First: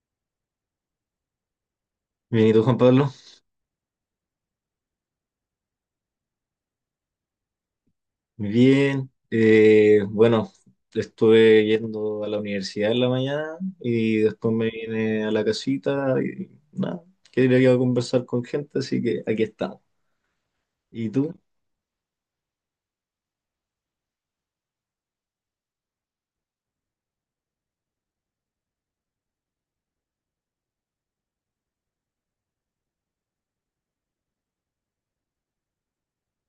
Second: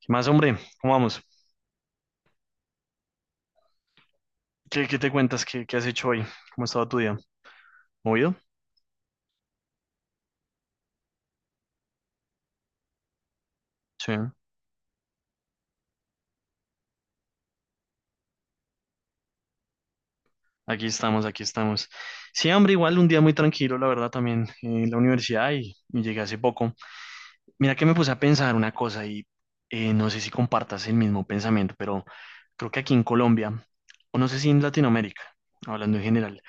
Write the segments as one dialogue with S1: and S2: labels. S1: ¿Qué más, hombre? ¿Cómo vamos?
S2: Bien, ¿y tú, Juan Pablo?
S1: ¿Qué te cuentas? ¿Qué has hecho hoy? ¿Cómo ha estado tu día? ¿Movido?
S2: Bien. Bueno, estuve yendo a la universidad en la mañana
S1: Sí.
S2: y después me vine a la casita y nada, quería conversar con gente, así que aquí estamos.
S1: Aquí
S2: ¿Y
S1: estamos,
S2: tú?
S1: aquí estamos. Sí, hombre, igual un día muy tranquilo, la verdad, también en la universidad y llegué hace poco. Mira que me puse a pensar una cosa y no sé si compartas el mismo pensamiento, pero creo que aquí en Colombia, o no sé si en Latinoamérica, hablando en general,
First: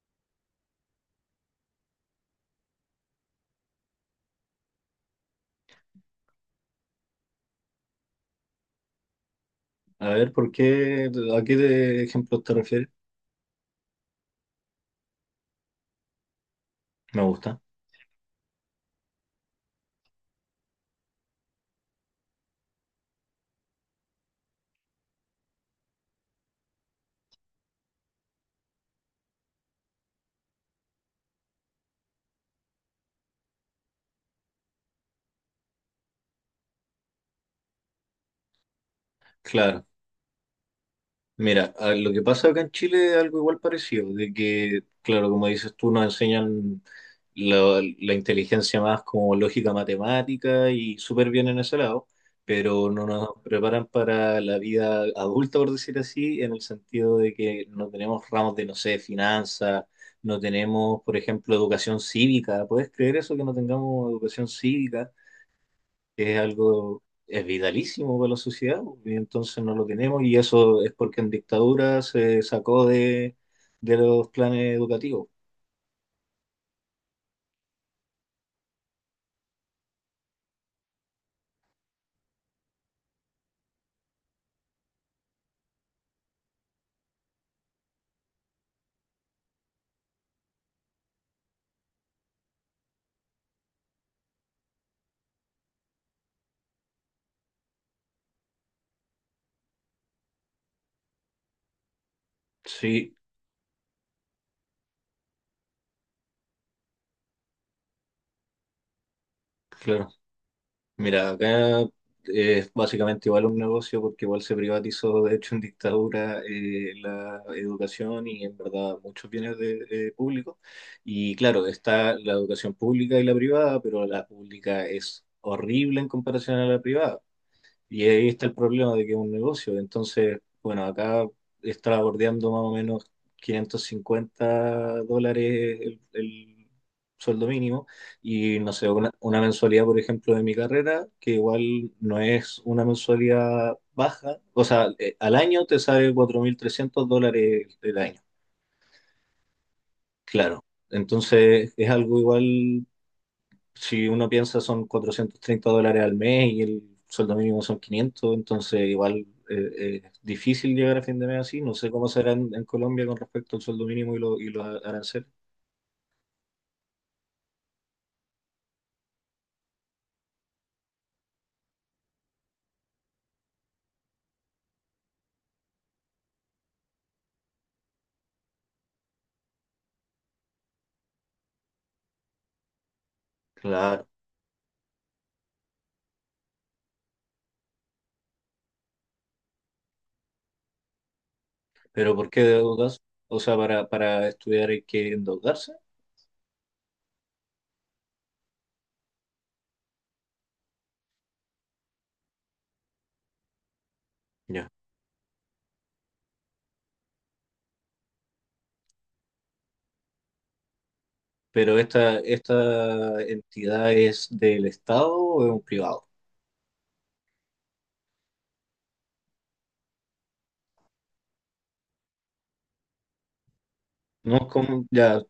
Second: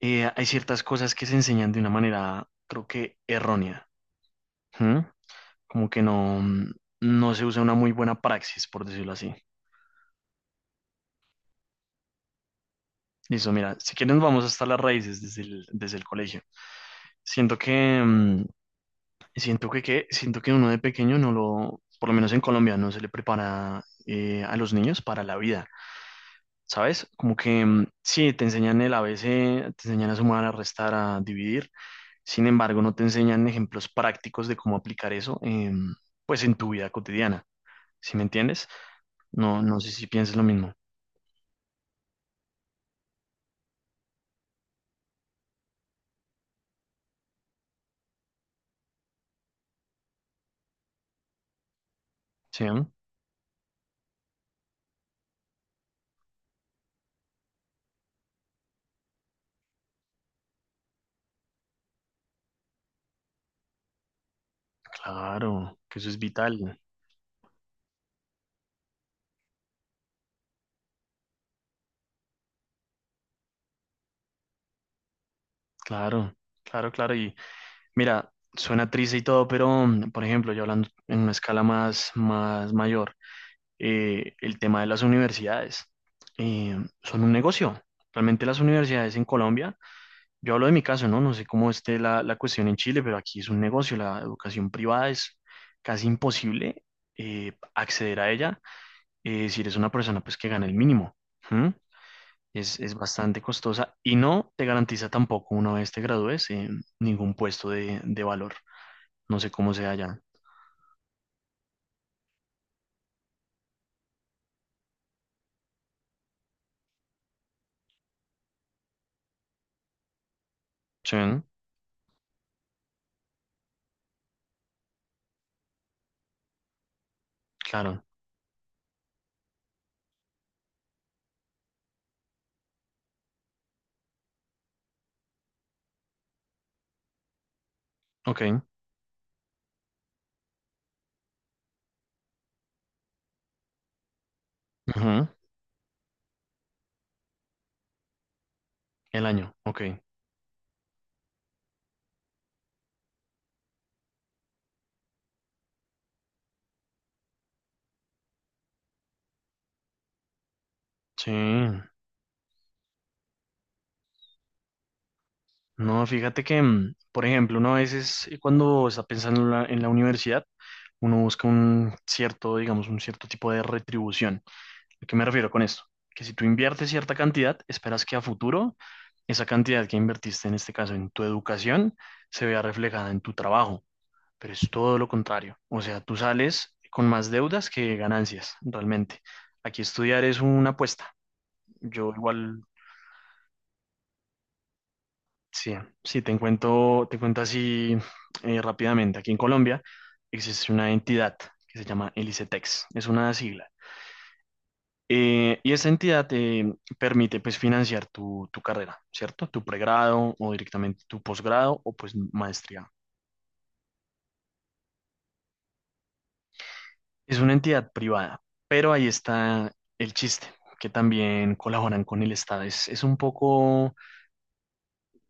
S1: hay ciertas cosas que se enseñan de una manera, creo que errónea. ¿Mm? Como que no, no se usa una muy buena praxis, por decirlo así.
S2: A ver, ¿por qué? ¿A qué ejemplos te refieres?
S1: Listo, mira, si quieren vamos hasta las raíces desde el colegio.
S2: Me
S1: Siento
S2: gusta.
S1: que, mm, siento que uno de pequeño no lo, por lo menos en Colombia, no se le prepara a los niños para la vida, ¿sabes? Como que mm, sí, te enseñan el a ABC, te enseñan a sumar, a restar, a dividir, sin embargo, no te enseñan ejemplos prácticos de cómo aplicar eso, pues en tu vida cotidiana, ¿sí me entiendes? No, no
S2: Claro.
S1: sé si piensas lo mismo.
S2: Mira, lo que pasa acá en Chile es algo igual parecido, de que, claro, como dices tú, nos enseñan la inteligencia más como lógica matemática y súper bien en ese lado,
S1: Sí, ¿no?
S2: pero no nos preparan para la vida adulta, por decir así, en el sentido de que no tenemos ramos de, no sé, finanzas, no tenemos, por ejemplo, educación cívica. ¿Puedes creer eso que no tengamos educación cívica?
S1: Claro, que eso es
S2: Que es
S1: vital.
S2: algo, es vitalísimo para la sociedad, y entonces no lo tenemos, y eso es porque en dictadura se sacó de los planes educativos.
S1: Claro, claro, claro. Y mira, suena triste y todo, pero mm, por ejemplo, yo hablando en una escala más mayor, el tema de las universidades eh, son un negocio. Realmente las universidades en Colombia, yo hablo de mi caso, ¿no? No sé cómo esté la cuestión en Chile, pero aquí es un negocio. La educación privada es casi imposible acceder a ella si eres una persona pues que gana el mínimo. ¿Mm? Es
S2: Sí,
S1: bastante costosa y no te garantiza tampoco una vez te gradúes ningún puesto de valor. No sé cómo sea
S2: claro.
S1: ya.
S2: Mira, acá es básicamente igual un negocio porque igual se privatizó, de hecho, en dictadura la educación y en verdad muchos bienes de, públicos.
S1: Sí,
S2: Y claro, está la educación pública y la privada, pero la pública es horrible en comparación a la privada.
S1: claro.
S2: Y ahí está el problema de que es un negocio. Entonces, bueno, acá está bordeando más o menos $550 el sueldo mínimo
S1: Ok.
S2: y no sé, una mensualidad, por ejemplo, de mi carrera, que igual no es una mensualidad baja. O sea,
S1: Ujú.
S2: al año te sale $4,300 el año,
S1: El año. Ok.
S2: claro. Entonces, es algo igual si uno piensa son $430 al mes y el sueldo mínimo son 500, entonces igual es difícil llegar a fin de
S1: Sí.
S2: mes así. No sé cómo será en Colombia con respecto al sueldo mínimo y, y los aranceles.
S1: No, fíjate que, mm, por ejemplo, uno a veces cuando está pensando en la universidad, uno busca un cierto, digamos, un cierto tipo de retribución. ¿A qué me refiero con esto? Que si tú inviertes cierta cantidad, esperas que a futuro esa cantidad que invertiste, en este caso en tu educación, se vea reflejada en tu trabajo,
S2: Claro,
S1: pero es todo lo contrario. O sea, tú sales con más deudas que ganancias, realmente. Aquí estudiar es una apuesta. Yo
S2: pero ¿por qué
S1: igual,
S2: deudas? O sea, para estudiar hay que endeudarse.
S1: sí, sí, te cuento así rápidamente. Aquí en Colombia existe una entidad que se llama el ICETEX, es una sigla.
S2: Ya.
S1: Y esa entidad te permite pues financiar tu carrera, ¿cierto? Tu pregrado o directamente tu
S2: Pero
S1: posgrado o pues
S2: esta,
S1: maestría.
S2: esta entidad ¿es del Estado o es un privado?
S1: Es una entidad privada, pero ahí está el chiste, que también colaboran con el Estado. Es un poco,
S2: No es como ya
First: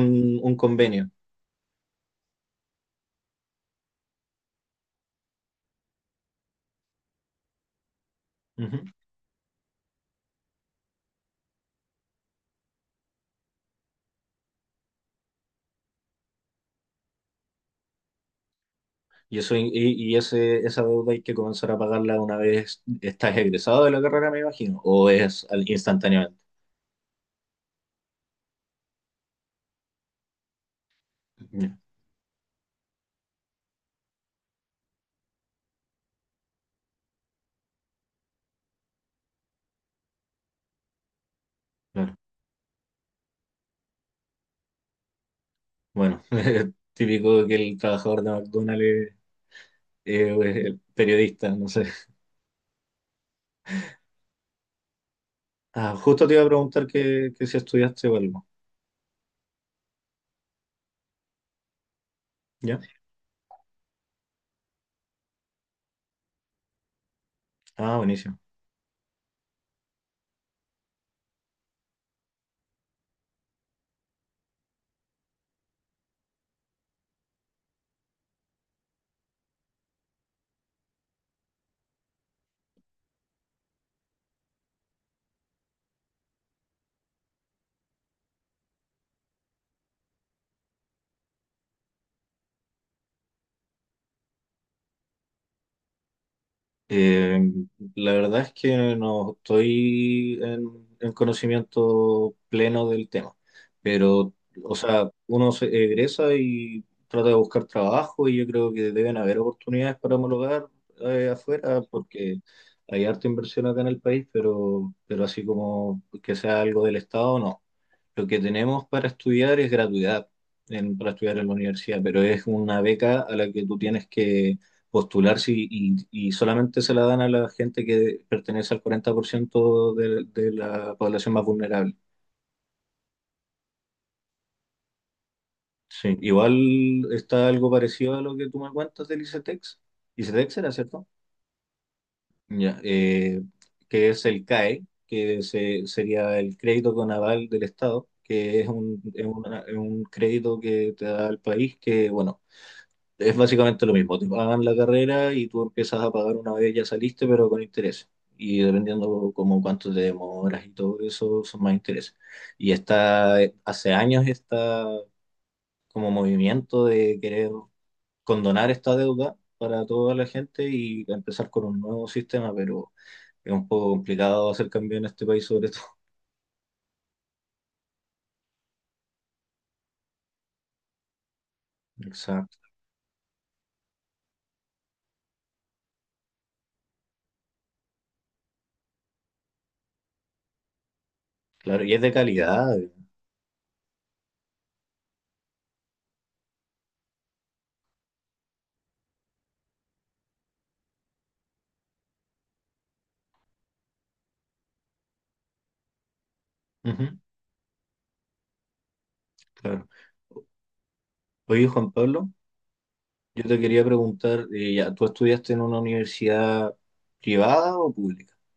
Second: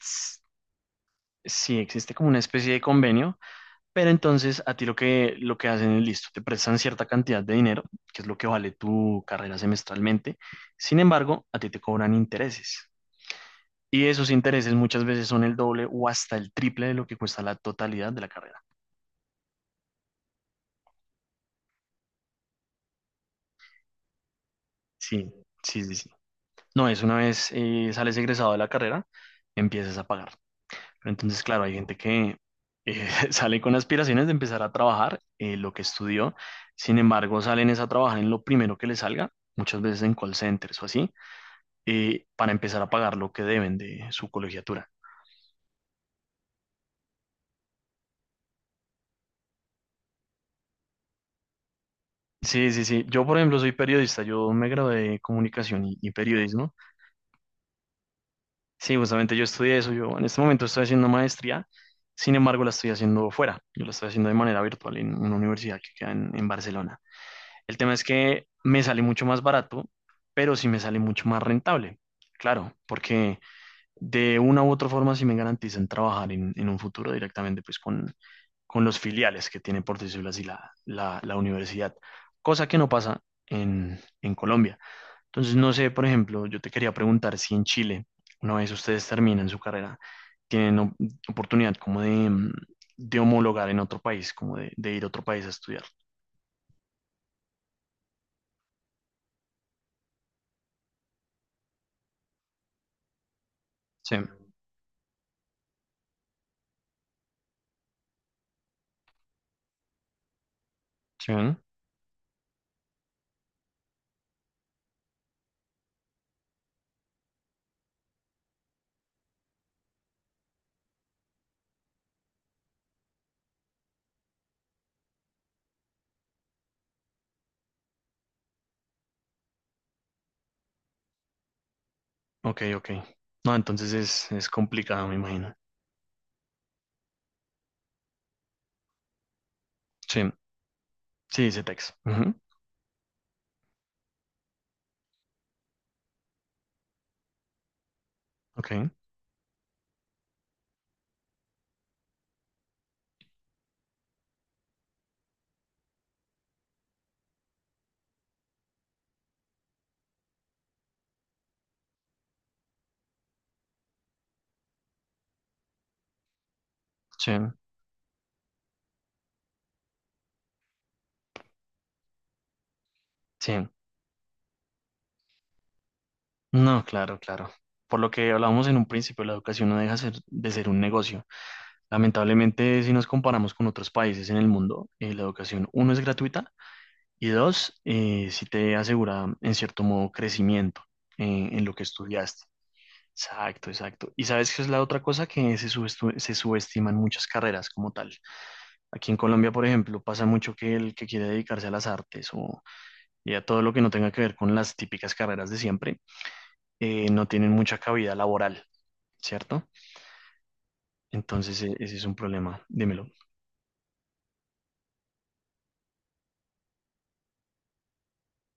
S1: s-
S2: un convenio.
S1: sí, existe como una especie de convenio, pero entonces a ti lo que hacen es listo, te prestan cierta cantidad de dinero, que es lo que vale
S2: Ujú.
S1: tu carrera semestralmente. Sin embargo, a ti te cobran intereses. Y esos intereses muchas veces son el doble o hasta el triple de lo que cuesta la totalidad de la carrera.
S2: Y, eso, y esa deuda hay que comenzar a pagarla una vez estás egresado de la carrera, me imagino, o
S1: Sí,
S2: es
S1: sí, sí, sí.
S2: instantáneamente.
S1: No, es una vez sales egresado de la carrera, empiezas a pagar. Pero entonces, claro, hay
S2: Ya,
S1: gente que sale con aspiraciones de empezar a trabajar lo que estudió. Sin embargo, salen es a trabajar en lo primero que les salga, muchas veces en call centers o así,
S2: claro.
S1: para empezar a pagar lo que deben de su colegiatura.
S2: Bueno, típico que el trabajador de McDonald's es el periodista, no sé.
S1: Sí, sí, sí. Yo, por ejemplo, soy periodista. Yo me gradué de comunicación
S2: Ah,
S1: y
S2: justo te iba a
S1: periodismo.
S2: preguntar que si estudiaste o algo.
S1: Sí, justamente yo estudié eso. Yo en este momento estoy haciendo maestría, sin embargo la
S2: ¿Ya?
S1: estoy haciendo fuera. Yo la estoy haciendo de manera virtual en una universidad que queda en Barcelona. El tema
S2: Ah,
S1: es
S2: buenísimo.
S1: que me sale mucho más barato, pero sí me sale mucho más rentable. Claro, porque de una u otra forma sí me garantizan trabajar en un futuro directamente pues con los filiales que tiene, por decirlo así, la universidad. Cosa que no pasa en Colombia. Entonces, no sé, por ejemplo, yo te quería preguntar si en Chile, una vez ustedes terminan su carrera, tienen oportunidad como de, mm, de homologar en otro país, como de, ir a otro país a estudiar.
S2: Eh, la verdad es que no estoy en conocimiento pleno del tema,
S1: Sí,
S2: pero, o sea, uno se egresa y trata de buscar trabajo y yo creo que deben haber oportunidades para homologar
S1: sí, ¿no?
S2: afuera porque hay harta inversión acá en el país, pero así como que sea algo del Estado, no. Lo que tenemos para estudiar es gratuidad para estudiar en la universidad, pero es una beca a la que tú tienes que postularse y, y solamente se la dan a la gente que pertenece al 40% de la población más vulnerable.
S1: Ok, ok. No, entonces es complicado, me imagino.
S2: Sí, igual está algo parecido a lo que tú me cuentas del ICETEX.
S1: Sí,
S2: ICETEX era, ¿cierto?
S1: sí, dice Tex. Ujú.
S2: Ya, que es el CAE, que sería el crédito con aval del Estado, que es
S1: Ok,
S2: un, es un crédito que te da el país que, bueno, es básicamente lo mismo, te pagan la carrera y tú empiezas a pagar una vez ya saliste, pero con interés. Y dependiendo como cuánto te demoras y todo eso, son más intereses. Y está, hace años está como movimiento de
S1: sí,
S2: querer condonar esta deuda para toda la gente y empezar con un nuevo sistema, pero es
S1: sí.
S2: un poco complicado hacer cambio en este país sobre todo.
S1: No, claro, claro. Por lo que hablábamos en un principio, la educación no deja de ser un negocio.
S2: Exacto,
S1: Lamentablemente, si nos comparamos con otros países en el mundo, la educación, uno, es gratuita. Y dos, si te asegura en cierto modo crecimiento en lo que
S2: claro, y es de
S1: estudiaste.
S2: calidad.
S1: Exacto, exacto. Y sabes que es la otra cosa que se, se subestiman muchas carreras como tal. Aquí en Colombia, por ejemplo, pasa mucho que el que quiere dedicarse a las artes o y a todo lo que no tenga que ver con las típicas carreras de siempre,
S2: Ujú,
S1: no tienen mucha cabida laboral, ¿cierto?
S2: claro.
S1: Entonces,
S2: Oye, Juan
S1: ese es un
S2: Pablo.
S1: problema. Dímelo.
S2: Yo te quería preguntar, ya, ¿tú estudiaste en una universidad privada o pública?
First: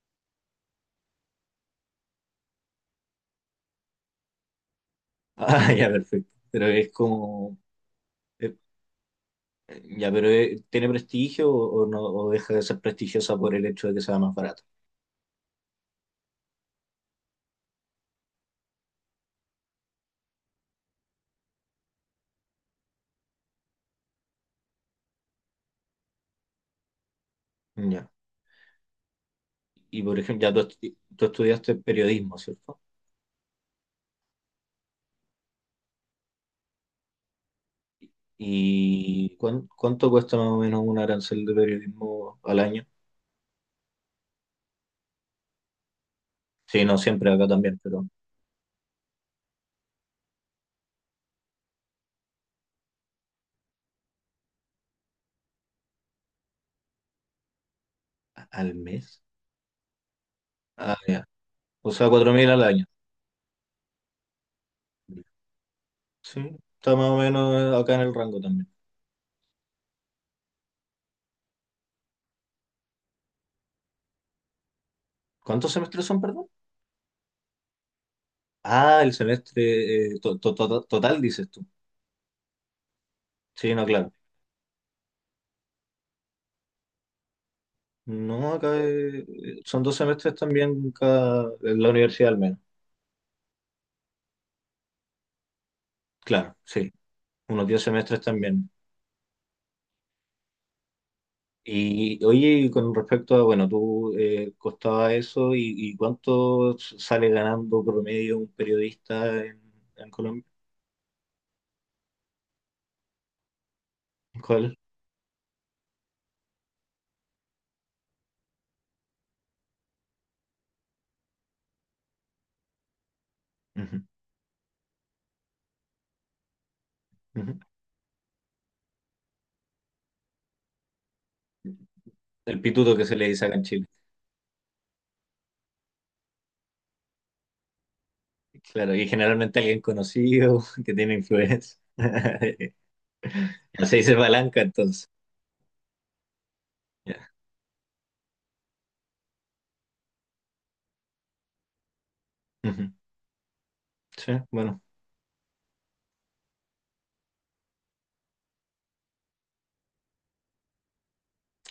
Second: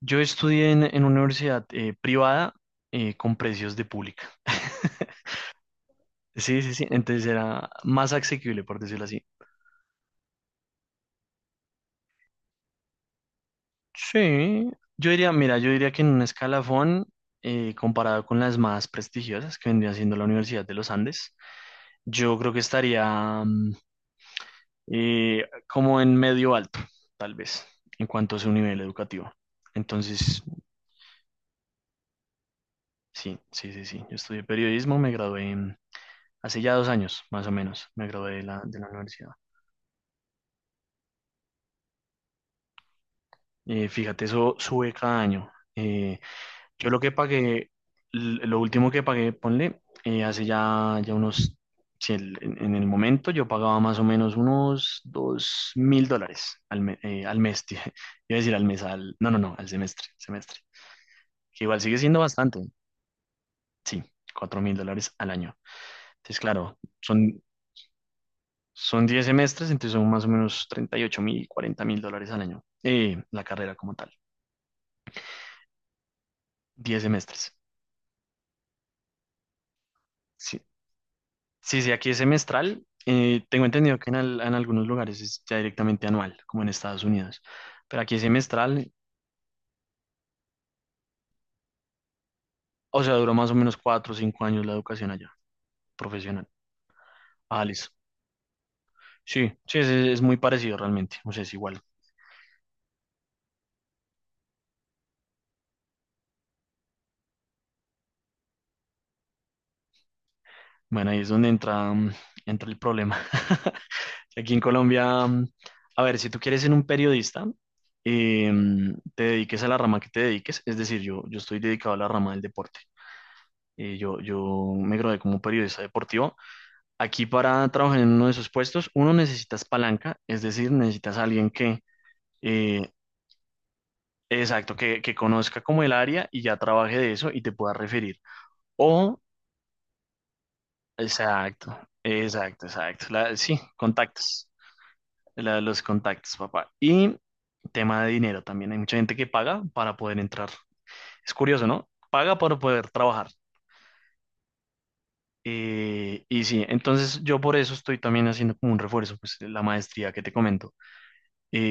S1: Yo estudié en una universidad privada con precios de pública.
S2: Ah, ya, perfecto.
S1: Sí,
S2: Pero
S1: sí, sí.
S2: es
S1: Entonces
S2: como,
S1: era más
S2: eh,
S1: asequible, por decirlo así.
S2: ya, pero ¿tiene prestigio o no, o deja de ser prestigiosa por el hecho de que sea más barata?
S1: Sí. Yo diría, mira, yo diría que en un escalafón, comparado con las más prestigiosas que vendría siendo la Universidad de los Andes, yo creo que estaría mm, como en medio alto, tal vez, en
S2: Ya.
S1: cuanto a su nivel educativo.
S2: Y por
S1: Entonces,
S2: ejemplo, ya tú, tú estudiaste periodismo, ¿cierto?
S1: sí, sí, sí, sí. Yo estudié periodismo, me gradué mm, hace ya 2 años, más o menos, me gradué de de la universidad.
S2: ¿Y cuánto cuesta más o menos un arancel de periodismo al año?
S1: Fíjate, eso sube cada año.
S2: Sí,
S1: Yo
S2: no
S1: lo que
S2: siempre acá
S1: pagué,
S2: también, pero
S1: lo último que pagué, ponle, hace ya, ya unos, si en el momento yo pagaba más o menos unos $2.000 al, al mes, tío. iba a decir al
S2: al
S1: mes, al,
S2: mes?
S1: no, no, no, al semestre,
S2: Ah, ya.
S1: que igual
S2: O
S1: sigue
S2: sea,
S1: siendo
S2: 4.000
S1: bastante,
S2: al año.
S1: sí, $4.000 al año. Entonces,
S2: Sí,
S1: claro,
S2: está más o
S1: son,
S2: menos acá en el rango también.
S1: son 10 semestres, entonces son más o menos 38.000, $40.000 al año, la carrera como tal.
S2: ¿Cuántos semestres son, perdón?
S1: 10 semestres.
S2: Ah, el semestre
S1: Sí.
S2: total, dices tú.
S1: Sí, sí, aquí es semestral. Tengo
S2: Sí, no,
S1: entendido que
S2: claro.
S1: en algunos lugares es ya directamente anual, como en Estados Unidos. Pero aquí es
S2: No, acá
S1: semestral,
S2: son dos semestres también cada, en la universidad al menos.
S1: o sea, duró más o menos 4 o 5 años la educación allá, profesional.
S2: Claro, sí,
S1: Ah,
S2: unos 10
S1: listo.
S2: semestres también.
S1: Sí, sí, es muy parecido realmente, o sea, es igual.
S2: Y oye, y con respecto a, bueno, tú costaba eso y ¿cuánto sale ganando promedio un periodista en Colombia?
S1: Bueno, ahí es donde entra, mm, entra el problema. Aquí en
S2: ¿Cuál?
S1: Colombia, mm, a ver, si tú quieres ser un periodista, mm, te dediques a la rama que te dediques, es decir, yo estoy dedicado a la rama del deporte. Eh,
S2: Ujú,
S1: yo, yo me gradué como periodista deportivo. Aquí
S2: ujú.
S1: para trabajar en uno de esos puestos, uno necesitas palanca, es decir, necesitas a alguien que,
S2: El
S1: eh,
S2: pituto que se le dice acá en Chile.
S1: exacto, que conozca como el área y ya trabaje de eso y te pueda referir.
S2: Claro, y
S1: O,
S2: generalmente alguien conocido que tiene
S1: exacto,
S2: influencia.
S1: exacto, exacto. Sí,
S2: Ya se dice
S1: contactos,
S2: palanca entonces.
S1: los contactos, papá. Y
S2: Ya.
S1: tema de dinero también. Hay mucha gente que paga para poder entrar. Es curioso, ¿no? Paga para poder
S2: Ujú.
S1: trabajar.
S2: Sí, bueno,
S1: Y sí, entonces yo por eso estoy también haciendo como un refuerzo, pues la maestría que te comento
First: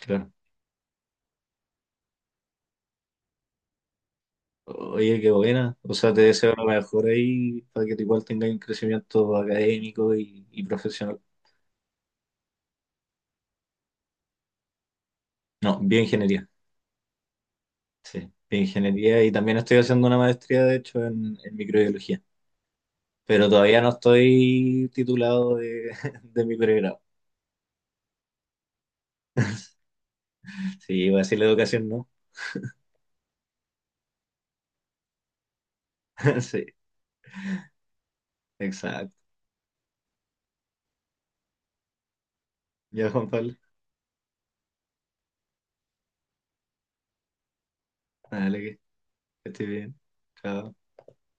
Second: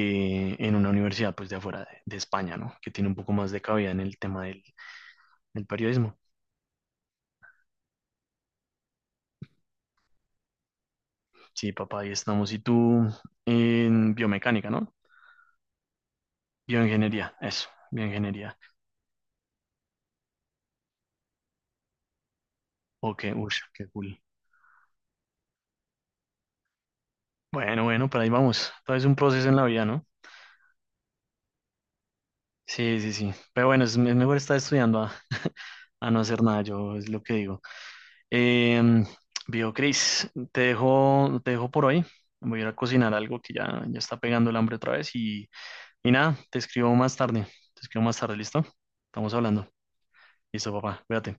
S2: claro.
S1: en una universidad pues de afuera de España, ¿no? Que tiene un poco más de cabida en el tema del,
S2: Oye, qué
S1: del
S2: buena. O sea,
S1: periodismo.
S2: te deseo lo mejor ahí para que tú igual tengas un crecimiento académico y profesional.
S1: Sí, papá, ahí estamos. Y tú en biomecánica, ¿no?
S2: No, bioingeniería.
S1: Bioingeniería, eso,
S2: Sí,
S1: bioingeniería.
S2: bioingeniería. Y también estoy haciendo una maestría, de hecho, en microbiología.
S1: Ok,
S2: Pero
S1: uff,
S2: todavía
S1: qué
S2: no
S1: cool.
S2: estoy titulado de, de mi pregrado.
S1: Bueno, bueno, pero ahí vamos. Todo es un proceso en la vida, ¿no?
S2: Sí, voy a decir la educación, ¿no?
S1: Sí, sí, sí. Pero bueno, es, mejor estar estudiando a no hacer nada,
S2: Sí,
S1: yo es lo que digo. Em,
S2: exacto.
S1: viejo Cris, te dejo por hoy. Voy a ir a
S2: Ya,
S1: cocinar
S2: Juan
S1: algo que
S2: Pablo.
S1: ya, ya está pegando el hambre otra vez. Y nada, te escribo más tarde. Te escribo más tarde,
S2: Dale,
S1: ¿listo?
S2: que
S1: Estamos
S2: estés
S1: hablando.
S2: bien.
S1: Listo,
S2: Chao.
S1: papá. Cuídate.